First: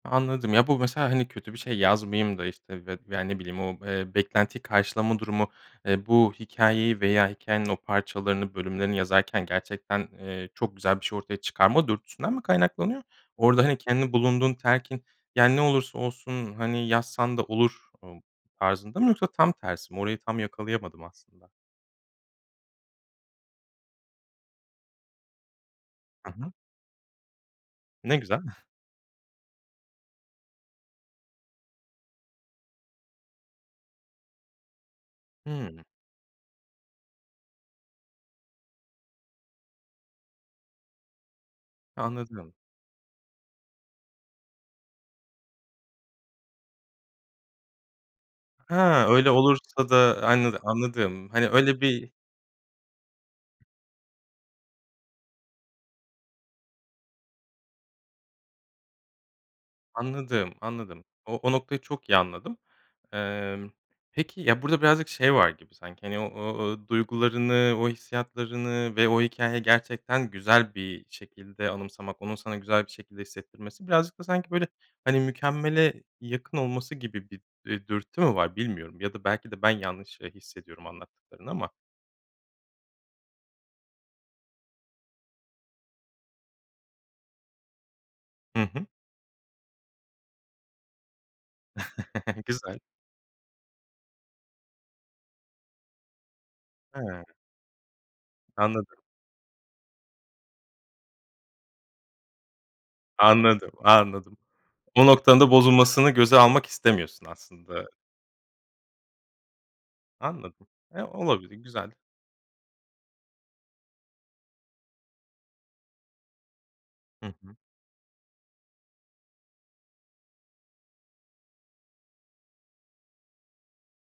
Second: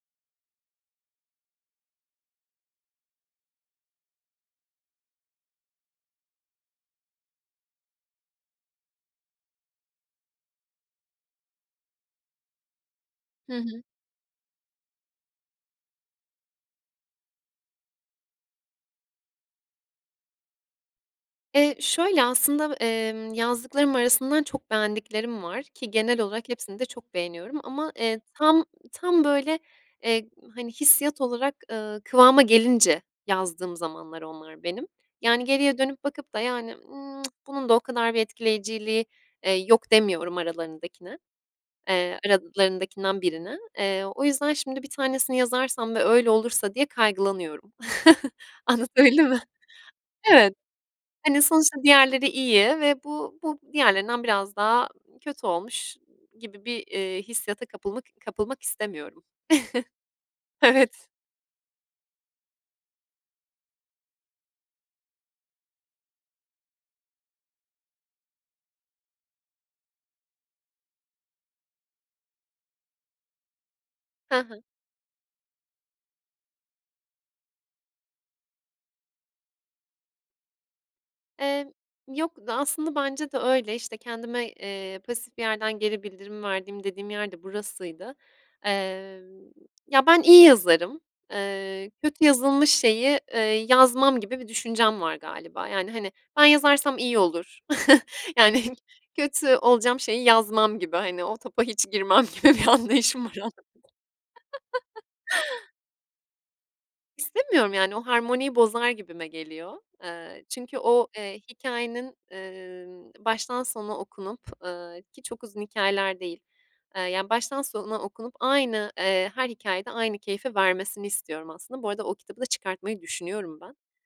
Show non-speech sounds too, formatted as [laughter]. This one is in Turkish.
Anladım ya bu, mesela, hani, kötü bir şey yazmayayım da, işte, veya, ne bileyim, o, eee, beklentiyi karşılama durumu, eee, bu hikayeyi veya hikayenin o parçalarını, bölümlerini yazarken gerçekten, eee, çok güzel bir şey ortaya çıkarma dürtüsünden mi kaynaklanıyor? Hı Orada, hani, hı. kendi bulunduğun telkin, yani ne olursa olsun, hani, yazsan da olur, ımm, tarzında mı yoksa tam tersi mi, orayı tam yakalayamadım aslında. Eee, şöyle aslında, emm, yazdıklarım arasından çok beğendiklerim var, ki genel Hı olarak hı. hepsini de çok beğeniyorum ama, Ne eee, güzel. tam, [chuckles] tam böyle, eee, hani, hissiyat olarak, ııı, kıvama gelince yazdığım zamanlar onlar benim. Yani geriye Hıı. dönüp bakıp da yani, ııı, [tsk] "bunun da o kadar bir etkileyiciliği, eee, yok" demiyorum aralarındakine, eee, Anladım onu. aralarındakinden birine. Eee, o yüzden şimdi bir tanesini yazarsam ve öyle olursa diye kaygılanıyorum. [chuckles] Ha, Anlatabildim öyle mi? olursa da, Evet, hani, anladım, hani, hani, öyle sonuçta bir diğerleri iyi ve bu bu diğerlerinden biraz daha kötü olmuş gibi bir, eee, hissiyata kapılmak kapılmak istemiyorum. Anladım, [chuckles] anladım. Evet. O o noktayı çok iyi anladım. Emm, peki, ya, burada birazcık şey var gibi sanki, hani, o o duygularını, o hissiyatlarını ve o hikâyeyi gerçekten güzel bir şekilde anımsamak, onun sana güzel bir şekilde hissettirmesi birazcık da Hı sanki hı. böyle, hani, mükemmele yakın olması gibi bir, eee, dürtü mü var bilmiyorum ya da belki de ben yanlış, eee, hissediyorum anlattıklarını Emm. ama. Yok da aslında bence de öyle, işte kendime, eee, pasif bir yerden geri bildirim verdiğim dediğim yer de burasıydı. Hı hı. Emm, ya ben iyi yazarım. Eee, kötü [chuckles] yazılmış Güzel. şeyi, eee, yazmam gibi bir düşüncem var galiba. Yani, hani, ben yazarsam iyi Hıı. olur. [chuckles] Yani Anladım. kötü olacağım şeyi yazmam gibi, hani, o topa hiç girmem gibi bir anlayışım var, anladın mı? Anladım. Anladım. O [chuckles] noktanın da bozulmasını göze almak istemiyorsun İstemiyorum aslında. yani, o harmoniyi bozar gibime geliyor. Eee, Anladım, çünkü eee, o, eee, olabilir, güzel. hikâyenin, eee, baştan sona okunup, ııı, ki çok uzun hikâyeler değil, Hı ya hı. baştan sona okunup aynı, eee, her hikâyede aynı keyfi vermesini istiyorum aslında. Bu arada o kitabı da çıkartmayı düşünüyorum ben.